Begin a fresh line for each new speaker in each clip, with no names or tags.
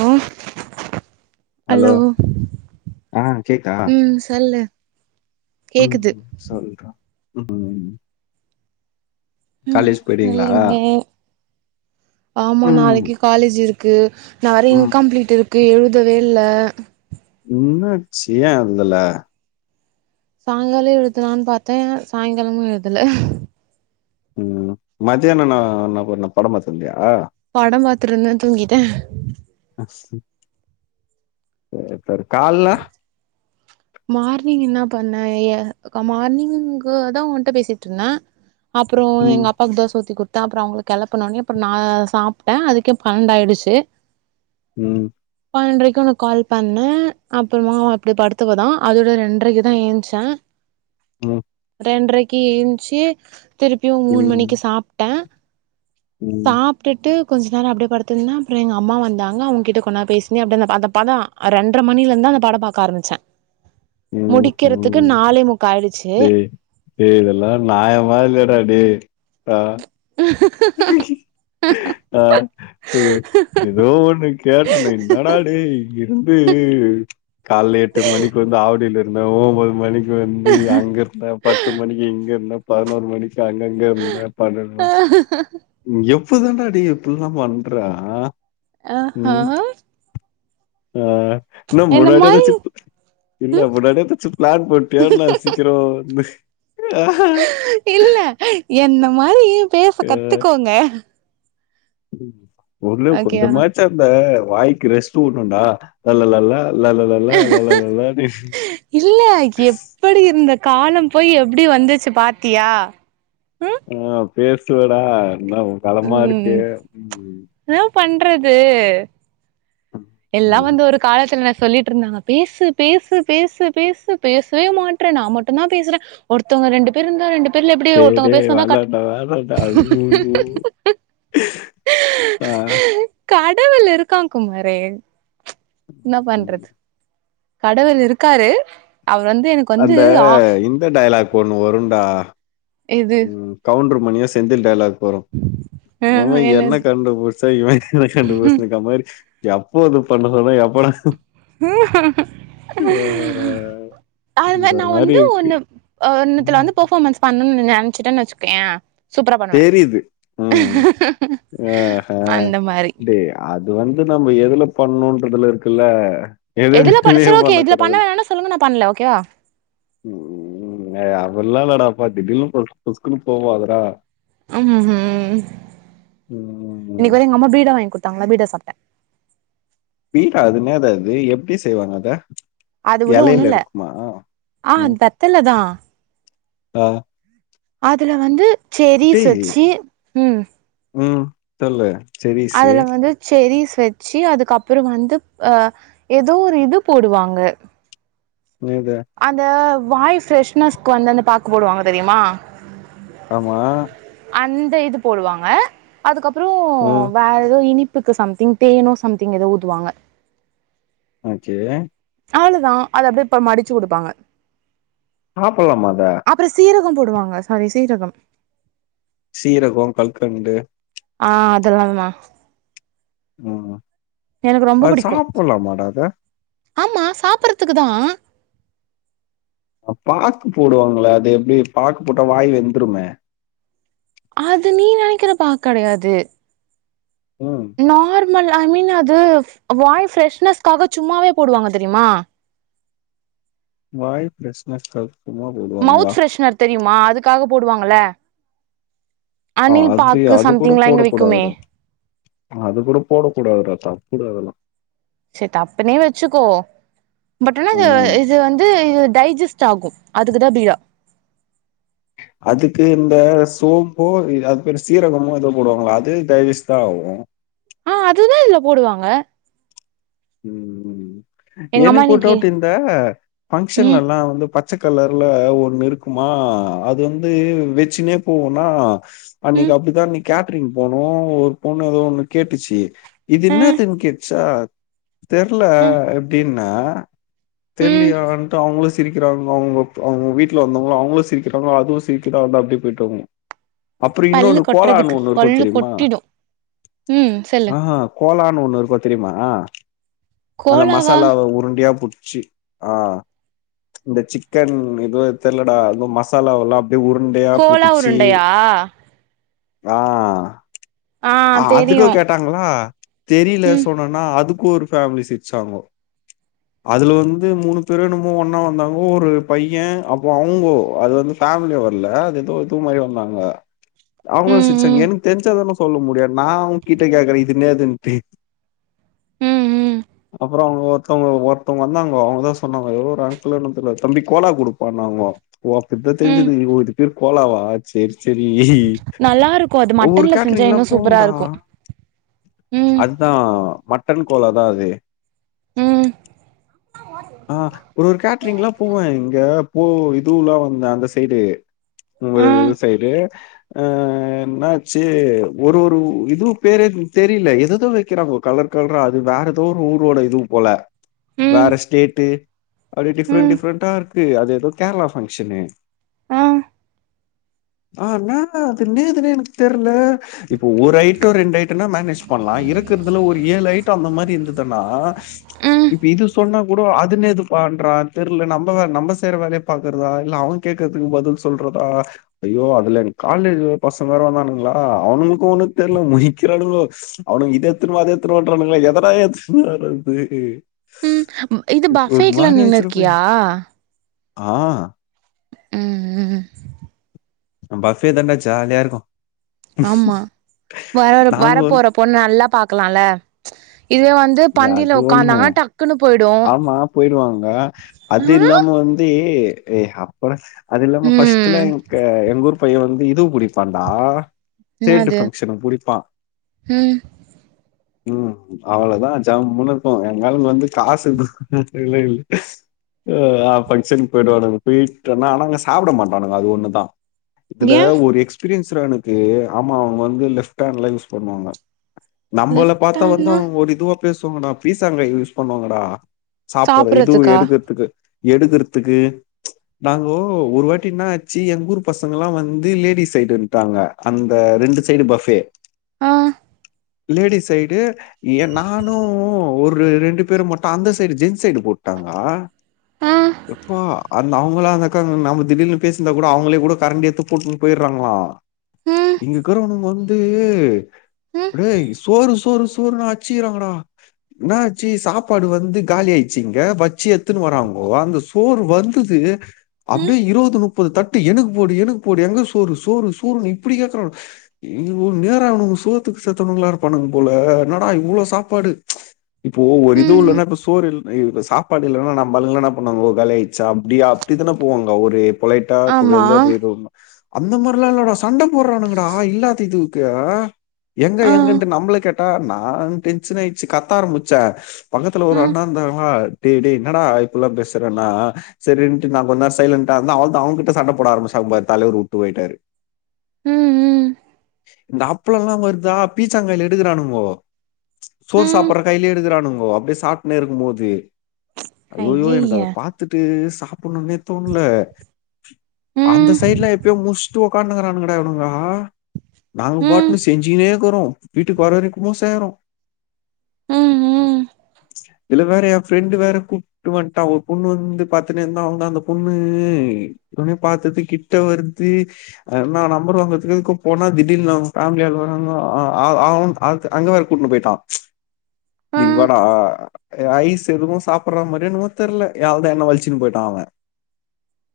ஓ hello
ஆ கேக்குதா
ம் சொல்லு கேக்குது
ம் சொல்றே ம் ம் ம்
ம்
போயிடுவீங்களா
இருந்தே ஆமா
ம்
நாளைக்கு காலேஜ் இருக்கு நெறய இன்
ம்
கம்ப்ளீட் இருக்கு எழுதவே இல்ல
என்னாச்சு ஏன் எழுதல
சாயங்கால எழுதலான்னு பாத்தே சாயங்காலமு எழுதல
ம் மத்தியான என்ன பண்ண பட பாத்துட்டு இருந்தயா
பட பாத்துட்டு இருந்தே தூங்கிட்டே
[unintelligible] கால்ல
மார்னிங் என்ன பண்ணே ஏ மார்னிங்கே தா உன்ட்டா பேசிட்டு இருந்தே அப்றோ
ம்
எங்க அப் அப்பாக்கு தோசஊத்தி கொடுத்தே அப்றோ அவங்கள கேலப்ன உடனே அப்றோ நா சாப்ட்டே அதுக்கே பன்னடாயிடுச்சு
ம்
பன்றான்றைக்கு உனக்கு கால் பண்ணே அப்புறமா அப்படி படுத்து [unintelligible] அதோட ரேன்ரைக்குதா ஏழுந்துச்சே
ம்
ரேன்றைக்கு எத்துச்சு திருப்பியு மூணு
ம்
மணிக்கு சாப்ட்டே
ம்
சாப் அப்பட்டு கொஞ்ச நேரம்ப்பே சாப்டுட்டு கொஞ்ச நேர அப்படியே படுத்துருதே அப்புறோ எங்க அம்மா வந்தாங்க அவங்ககிட்ட கொஞ்சோநேரம் பேசிருந்து அப்பே அந்த அந்த பதம் ரெண்ர மணில இருந்துதா அந்த படம் பாக்க ஆரமிச்சே
ம்
முக்கா ஆயிடுச்சு
ம் டேய் இதெல்லா நாயமா இல்லடா டேய் ஆ
[unintelligible]
ஆ டேய் ஏதோ ஒண்ணு கேட்டேனே என்னடா டேய் இது காலைல எட்டு மணிக்கு வந்து ஆவடியில இருந்தே ஓம்பது மணிக்கு வந்து அங்க நா பத்து மணிக்கு இங்க இருந்தே பதினோரு மணிக்கு அங்கங்க இருந்தே பன்னெண்டு மணிக்கு எப்பதாண்டா டேய் இப்டில்லா பண்ற
ஆஹா
உம் ஆ என்ன முன்னாடியதா சிப்பு
ம்
இல்ல முன்னாடியே எதாச்சு ப்ளான் போட்டியா நா சீக்கிரோ வரணு
இல்ல என்ன மாதிரியு பேச கத்துக்கோங்க
ஒர்ளவு
ஓகேவா
கொஞ்சமாச்சா அந்த வாய்க்கு ரெஸ்ட் வுட்ணுடா லல்ல லாலா லல்ல ல்லா லாலான்னு
சரி இந்த காலம் போய் எப்டி வந்துச்சு பாத்தியா உம்
ஆ பேசுவடா என்ன களமா இருக்கு
உம்
ம்
ன்னா பண்றது எல்லாம்
ம்
வந்து ஒரு காலத்தில் நா சொல்லிட்டுருந்தாங்க பேசு பேசு பேசு பேசு பேசவே மாட்ற நா மட்டும்தா பேசுறே ஒருத்தவங்க ரெண்டு பேர் இருந்தா ரெண்டு பேர்ல எப்டி
டேய் டே
ஒருத்தவங்க பேசுனாதா கட்
வேணாடா வேணாண்டா அய்யய்யோ ஆ
கடவுள் இருக்கான் குமாரு என்னா
ம்.
பண்றது கடவுள் இருக்காரு அவர் வந்து எனக்
அந்த இந்த டைலாக் ஒண்ணு வரும்டா
இது
உம் கவுண்டுர் மணியோ செந்தில் டயலாக் போறோ
ஆ
எவே என்ன
என்னது
கண்டுபிடிச்சா இவே என்ன கண்டுபிடிச்சான்னுக்கா மாரி எப்போ இது பண்ண சொன்னா எப்பா வேற
அதுல நா வந்து ஒன்னு இன்னத்துல
ம்.
வந்து பெர்ஃபார்மன்ஸ் பண்ணும்னு நினைச்சட்டேன்னு வச்சுக்கோயே சூப்பரா பண்ணுவே
தெரியுது ம் ஆஹ
அந்த மாதிரி
டேய் அது வந்து நம்ம எதுல பண்ணணும்ன்றதுல இருக்குல்ல எது
எதுல பண் சரி
எதுலயும்
ஓகே இதுல பண்ண
பண்ணக்கூடாதுல்ல
வேணாம சொல்லுங்க நா பண்ணல ஓகேவா
உம் அதெல்லா லடா ப்பா திடீர்னு பொஸ் பொஸ்குனு போவாதடா
அம்
ம்
இன்னைக்கு வந்து எங்க அம்மா பீடா வாங்கி குடுத்தாங்களா பீடா சாப்ட்டே
பீடா அதுனேதா அது எப்டி செய்வாங்க அத
அது உள்ள ஒண்ணு
எலைல
இல்ல
இருக்குமா
ஆ
உம்
வெத்தல தா
தா
அதுல வந்து செரீஸ் வச்சு ம்
உம் தொர்ல்ல செரியா
அதுல வந்து செரீஸ் வச்சு அதுக்கப்புறோ வந்து அ ஏதோ ஒரு இது போடுவாங்க
நேகா
அந்த வாய் ஃப்ரெஷ்னஸ்க்கு வந்தந்து அந்த பாக்கு போடுவாங்க தெரியுமா
ஆமா
அந்த இது போடுவாங்க அதுக்கப்புறம்
ம்
வேற ஏதோ இனிப்பு இதுக்கு சம்திங் தேனோ சம்திங் ஏதோ ஊத்துவாங்க
ஆ செரி
அவ்ளோதா அத அப்டியே இப்ப மடிச்சு குடுப்பாங்க
சாப்ட்லாமா அத
அப்றோ சீரகம் போடுவாங்க சாரி சீரகம்
சீரகோ கல்கண்டு
ஆஅதெல்லாம்மா
உம்
எனக்கு
அது சாப்பட்லாமா டா அத
ஆமாம் சாப்பறதுக்கு தா
பாக்கு போடுவாங்கள அது எப்டி பாக்கு போட்டா வாய் வெந்துருமே
அது நீ நெனைக்கிற பாக் கெடையாது
ம்
நார்மல் ஐ மீன் அது வாய் ஃப்ரெஷ்னஸ்க்காக சும்மாவே போடுவாங்க தெரிமா
வாய் பிரச்ன [unintelligible]
மௌத் ஃப்ரெஷ்னர் தெரிமா அதுக்காக போடுவாங்கள
ஆ
அனில்
அது
பாக்கு
அது கூட
சம்திங் எலா இங்க விக்குமே
போடக்கூடாதுடா அது கூட போடக்கூடாது டா தப்புடா அதெல்லா
சரி தப்புனே வெச்சுக்கோ பட் ஆனா இது
ம்
இது வந்து இது டைஜஸ்ட் ஆகு அதுக்கு தா பீடா
அதுக்கு இந்த சோம்போ அதுபேரு சீரகமோ எதோ போடுவாங்கள அது டைஜெஸ்ட் தா ஆகு
ஆ அதுதா இதுல போடுவாங்க
உம்
எங்க அம்மா
எனக்கு ஒரு
இன்னைக்கு
டவுட்டு இந்த பங்க்ஷன்ல
ம்
எல்லா வந்து ப ச்ச கலர்ல ஒன்னு இருக்குமா அது வந்து வெச்சுனே போவோனா
ம்
அன்னைக்கு அப்டித்தா இன்னைக் கேட்டரிங் போனோ ஒரு பொண்ணு ஏதோ ஒண்ணு கேட்டுச்சு இது
அ
என்னாதுனு கேட்ச்சா தெர்ல
அ
எப்படின்னா
ம்
தெர்லியான்ட்டு அவங்களு சிரிக்கிறாங்க அவங்க அவங்க வீட்டுல வந்தவங் அவங்ளு சிரிக்கிறாங்க அது சீக்கரம் வந்தா அப்டே [unintelligible] அப்புறோ
பல்லு
இன்னொன்னு கோலான்னு
கொட்டுறதுக்கு
ஒண்ணு இருக்கு
பல்லு
தெரிமா
கொட்டிடு ம் சொல்லு
ஆ கோலான்னு ஒண்ணு இருக்க தெரிமா அந்த
கோலாவா
மசாலாவை உருண்டியா புடிச்சு ஆ இந்த சிக்கன் ஏதுவு தெர்லடா எதுவு மசாலாவல்லா அப்டியே உருண்டையா
கோலா
புடிச்சி
உருண்டையா
ஆ
ஆ
அதுக்கு
தெரியு
கேட்டாங்ளா தெரில
ம்
சொன்னேன்னா அதுக்கு ஒரு ஃபேமிலி சிரச்சாங்க அதில வந்து மூணு பேரு என்னமோ ஒன்னா வந்தாங்கோ ஒரு பைய அப்போ அவுங்கோ அது வந்து ஃபேமிலி வர்ல அது எதுவு இது மாரி வந்தாங்க அவங்களு
ம்
சிரிசாங்
ம்
எனக்கு தெரிஞ்சாதானே சொல்ல முடியாது நான் அவுங்க கிட்ட கேக்குறே இதுனேதுன்ட்டு
ம் ம்
அப்புறம் அவங்க ஒருத்தவங் ஒருத்தவங்க வந்தாங்க அவங்கதா சொன்னாங்க எவ்வள அணலன்ன தெரியல ஓ அப்பே
ம்
தெரிஞ்சது ஒரு பேர் கோலாவா சேரி சேரி
நல்லாருக்கு அது
ஒவ்வொரு
மட்டன்ல செஞ்சா
கேட்ரிங்லா
இன்னு சூப்பரா
போவுண்டா
இருக்கும் ம்
தா மட்டன் கோலா தா அது
ம்
ஆ ஒரு ஒரு கேட்ரிங்களா போவே இங்க போ இதுல்லா வந்தே அந்த சைடு உங்க
ஆ
சைடு ஆ என்னாச்சே ஒரு ஒரு இதுவு பேர தெரில எதேதோ வெக்கிறாங்க கலர் கலரா அது வேற ஏதோ ஒரு ஊரோட இதுவு போல
ம்
வேற ஸ்டேட்டு அப்டி டிஃப்ரெண்ட்
ம்
டிஃப்ரெண்டடா இருக்கு அது ஏதோ கேரளா ஃபங்க்ஷனு
ஆ
ஆ வேண்டா அது நேதுனே எனக் தெர்ல இப்போ ஒரு ஐட்டோ ரெண் ஐட்டோனா மேனேஜ் பண்லா இருக்கிறதுல ஒரு ஏழு ஐட் டோ அந்த மாரி இருந்ததுனா
ம்
இப்ப இது சொன்னா கூட அதுன்னே இது பண்றா தெர்ல நம்ம வே நம்ம செய்யற வேலைய பாக்குறதா இல்ல அவன் கேக்குறதுக்கு பதில் சொல்றதா ஐயோ அதுல என காலேஜ் பசங்க வேர வந்தானுங்களா அவனுங்களுக்கு ஒண்ணு தெரியல முனிக்கிறானுங்கா அவனு திருவாத திருரது ஏத டா திருவரது
ம் இது பபேக்குலா நின்னு
போய்.
இருக்கியா
ஆ
ம் ம்
பப்வே தண்டா ஜாலியா இருக்கு
ஆமா வர வர
நாங்க
போற
வந்து
பொண்ணு நல்லா பாக்கலாம்ல இதுவே வந்து
அது
பந்தியில
ஒண்ணு
உட்காந்தாங்கன்னா டக்குன்னு போயிடு ஆ
ஆமா போயிருவாங்க அது இல்லாம வந்து அப்றோ அது இல்லாம பஃபர்ஸ்ட் எலா
ம்
எங்க எங்க ஊர் பையன் வந்து இதுவு பிடிப்பான்ண்டா [unintelligible]
என்னது
பங்க்ஷனு பிடிப்பா
ம்
ம் அவ்வளோதா ஜமூன்னு இருக்கு எல்லாரு ஏழுந் காசுக்கு ஏலே ஹ ஆ பங்க்ஷனுக்கு போய்டு வான்ங்க போயிட்டுனா ஆனாங்க சாப்ட மாட்டானுங்க அது ஒண்ணு தா இதுல
ஏ
ஒரு எக்ஸ்பீரியன்ஸ்டா எனுக்கு ஆமா அவங்க வந்து லெஃப்ட் ஹேண்ட்ல யூஸ் பண்ணுவாங்க நம்மள
லெஃப்ட்
பாத்தா வந்து
ஹாண்ட்னா
அவங்க ஒரு இதுவா பேசுவாங்கடா பீலிஸ் அங்க யூஸ் பண்ணுவாங்கடா சாப்ட்ற இதுவு
சாப்புட்றதுக்கா
எடுக்கறதுக்கு எடுக்கறதுக்கு நாங்கோ ஒரு வாட்டின்னா ஆச்சு எங்க ஊர் பசங்கல்லா வந்து லேடிஸ் சைடு வந்துட்டாங்க அந்த ரெண்டு சைடு பஃபே
ஆ
லேடிஸ் சைடு ஏ நானு ஒரு ரெண்டு பேருமாட்டு அந்த சைடு ஜென்ஸ் சைடு போட்டாங்க
ஆ
எப்பா அந்த அவங்களா அந்தக்கா நம்ம திடில்னு பேசிந்தா கூட அவங்களே கூட கரண்ட் ஏடுத்து போட்டு போயிட்றாங்ளா
ம்
இங்கக்றவனங்க வந்து
ம்
டேய் சோறு சோறு சோறு னு அச்சுறாங்கடா என்ன ஆச்சு சாப் சாப்பாடு வந்து காலி ஆயிச்சுங்க இங்க வடுச்சு எத்துன்னு வராங்கோ அந்த சோறு வந்தது
ம்
அப்டியே இருபது முப்பது தட்டு எனக்கு போடு எனக்கு போடு எங்க சோறு சோறு சோறுன்னு இப்டி கேக்குறங்க இ நேர அவனுங்க சோத்துக்கு சேத்தணுங்கலா இருப்பானுங்க போல எனடா இவ்ளோ சாப்பாடு இப்போ ஒரு இதுவு
ம்
இல்லன்னா இப்ப சோறு இல் இ சாப்பாடு இல்லன்னா நம்பாள்ங்கன பண்ணாங்க காலி ஆயிச்சா அப்டியா அப்டித்தானே போவாங்க ஒரு பொழைட்டா
ஆமா
புகழ்ந்தா போயிருமா அந்த மாரிலால்லட சண்ட போட்றானுங்கடா இல்லாத இதுக்கு எங்க
ஆ
எங்கட்ன்டு நம்மள கேட்ட நா டென்ஷ ஆயிட்ச்சு கத்த ஆரம்பிச்சே பக்கத்ல ஒரு
ம்
அண்ணா இருந்தாங்ளா டேய் டேய் என்னடா இப்பல்லா பேசுறேன்னா சரின்ட்டு நா கொஞ்சே சைலண்டா இருந்த அவள்தா அவங்கிட்ட சண்ட போட ஆரம்ப சார் தலைவர் உட்டு போய்ட்டாரு
ம் ம்
இந்த அப்பளல்லா வருதா பீச்சாங்கைல எடுக்றானுங்கொ சோறு
ம்
சாப்பிட்ற கையிலே எடுகுறானுங்க அப்டிய சாப்னே இருக்கு போது ஐயோயோ எனக்கு
ஐயய்ய
அத பாத்துட்டு சாப் புனுனெ தோணல அந்த
ம்
சைட்லா எப்போ முச்டு உக்கானுகராங்டா இவ்னுங்க நாங்க
ம்
பாட்ன்னு செஞ்சுனேக்கறோ வீட்டுக்கு வர வரைக்குமோ சேய்றோ
ம் ம்
இதுல வேற என் ஃப்ரெண்டு் வேற கூப் விட்டு வந்துட்டா ஒரு பொண்ணு வந்து பாத்துனு இருந்தா அந்த பொண்ணு உனே பாத்தது கிட்ட வருது என்ன நம்பர் வந்துருக்கு கு போனா திடீன்னு ஃபேமிலியால் வராங்க ஆ ஆ உன்னு அ அங்க வேற கூட்னு போயிட்டா ம்ச்
ஆ
செரிங்களா அ ஐஸ் எதுவு சாப்பிட்ற மாரிய நம தெர்ல ய அவ்ள் தா என்ன வள்ச்சுன்னு போயிட்டா அவ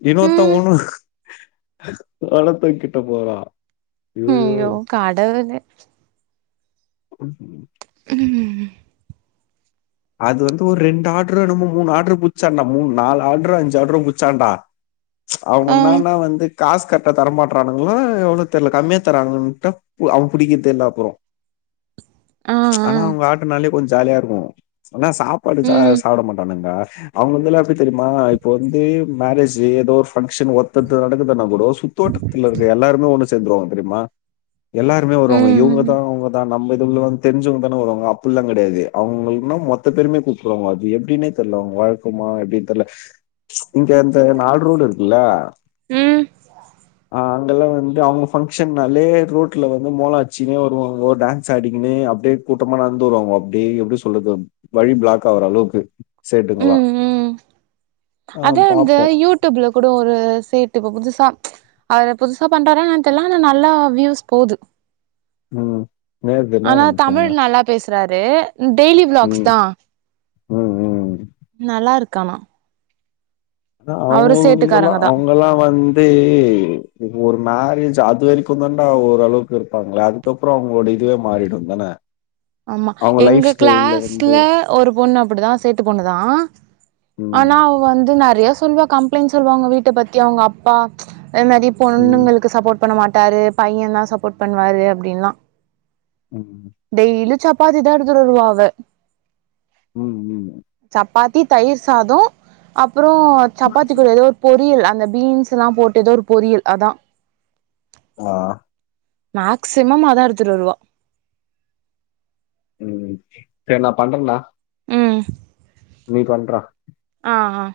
இன்னொத்தா
ம்
ஒண்ணு பளத்த கிட்ட போறா யோ யோ
ஐயோ கடவுளே ம்
அது வந்து ஒரு ரெண்டு ஆட்ரு என்னமோ மூணு ஆட்ரு புச்சாண்டா மூ நாலு ஆட்ரு அஞ்சு ஆட்ரு புச்சாண்டா அவங்க
ஆ
என்னென்னா வந்து காசு கட்டா தரமாட்டானுங்ளோ எவ்ளோ தெர்ல கம்மியா தர்ராங்கன்ன அவங்க பிடிக்க தெர்ல அப்றோ
ஆ ஆ
ஆனா அவ்ங்க ஆட்டனாலே கொஞ்ச ஜாலியா இருக்கு ஆனா சாப்பாடு சா
ம்
சாப்பிட மாட்டானுங்களா அவங்க வந்து எல்லா அப்டி தெரியுமா இப்ப வந்து மேரேஜ் ஏதோ ஒரு ஃபங்க்ஷன் ஒத்தது நடக்குதுனா ப்ரோ சுத்தோட்டத்தில இருக்க எல்லாருமே ஒன்னு செந்ருவாங்க தெரியுமா எல்லாருமே வருவாங்க இவங்க தா
ம்
அவங்க தா நம்மதுள்ள வந்து தெரிஞ்சவங்கதான வராங்க அப்பல்லா கிடையாது அவங்க இன்னும் மொத் ரெண்டு பேருமே கூப்டுவாங்க அது எப்டின்னே தெர்ல அவுங்க வழக்கமா எப்டின்னு தெர்ல ம்ச் இங்க அந்த நால் ரோடு இருக்குல்ல
ம்
அ அங்கெல்லா வந்து அவுங்க ஃபங்க்ஷன்னாலே ரோட்ல வந்து மோளொ அச்சினே வருவாங்கோ டான்ஸ் ஆடிக்கினு அப்டியே கூட்டமா நடந்து வருவங்க அப்டி எப்டி சொல்து வழி பிளாக்காவ்வர அளவுக்கு சேட்டுங்களா
ம் ம் அதா அந்து யூடியூப்ல கூட ஒரு சேட்டு இப்ப புதுசா ம்ச் அவரு புதுசா பன்றாரா என்னன்னு தெரிலான ஆனா நல்லா வியூஸ் போது
ம் நேத்துதா
ஆனா
அப்டி
தமிழ்
பண்ணே
நல்லா பேசுறாரு டெய்லி விளாக்ஸ் தா
ம், ம்.
நல்லாருக்கானா
அத அவுங்களுக்குல்லலா
சேட்டுக்காரங்க தா
அவுங்கல்லா வந்து இப்ப ஒரு மேரேஜ் அது வரைக்கு தாண்டா ஓரளவுக்கு இருப்பாங்களே அதுக்கப்பறொ அவுங்களோட இதுவே மாறிடுந்தானே [inaudible]
ஆமா எங்க க்ளாஸ்ல ஒரு பொண்ணு அப்டிதா சேட்டு பொண்ணுதா
ம்,
ஆனா அவ வந்து நெறையா சொல்வா கம்ப்ளைண்ட் சொல்லுவா அவுங்க வீட்ட பத்தி அவுங்கப்பா ம்ச் நெறைய
ம்,
பொண்ணுங்களுக்கு சப்போர்ட் பண்ண மாட்டாரு பைய தா சப்போர்ட் பண்ணுவாரு அப்டின்லா
ம் ம்
டெய்லு சப்பாத்தி தா எடுத்துரவா அவ
ம், ம்.
சப் பாதி தயிர் சாதோ அப்றோ சப்பாத்திக்கூட ஏதோ பொறியல் அந்த பீன்ஸ்ல்லா போட்டுட்டு ஒரு பொறியல் அதா
ஆ
மேக்சிமம் ஆதா எடுத்துடு வருவ
ம் செரி நா பண்றேடா
ம்
நீ பண்றா
ஆ ஆ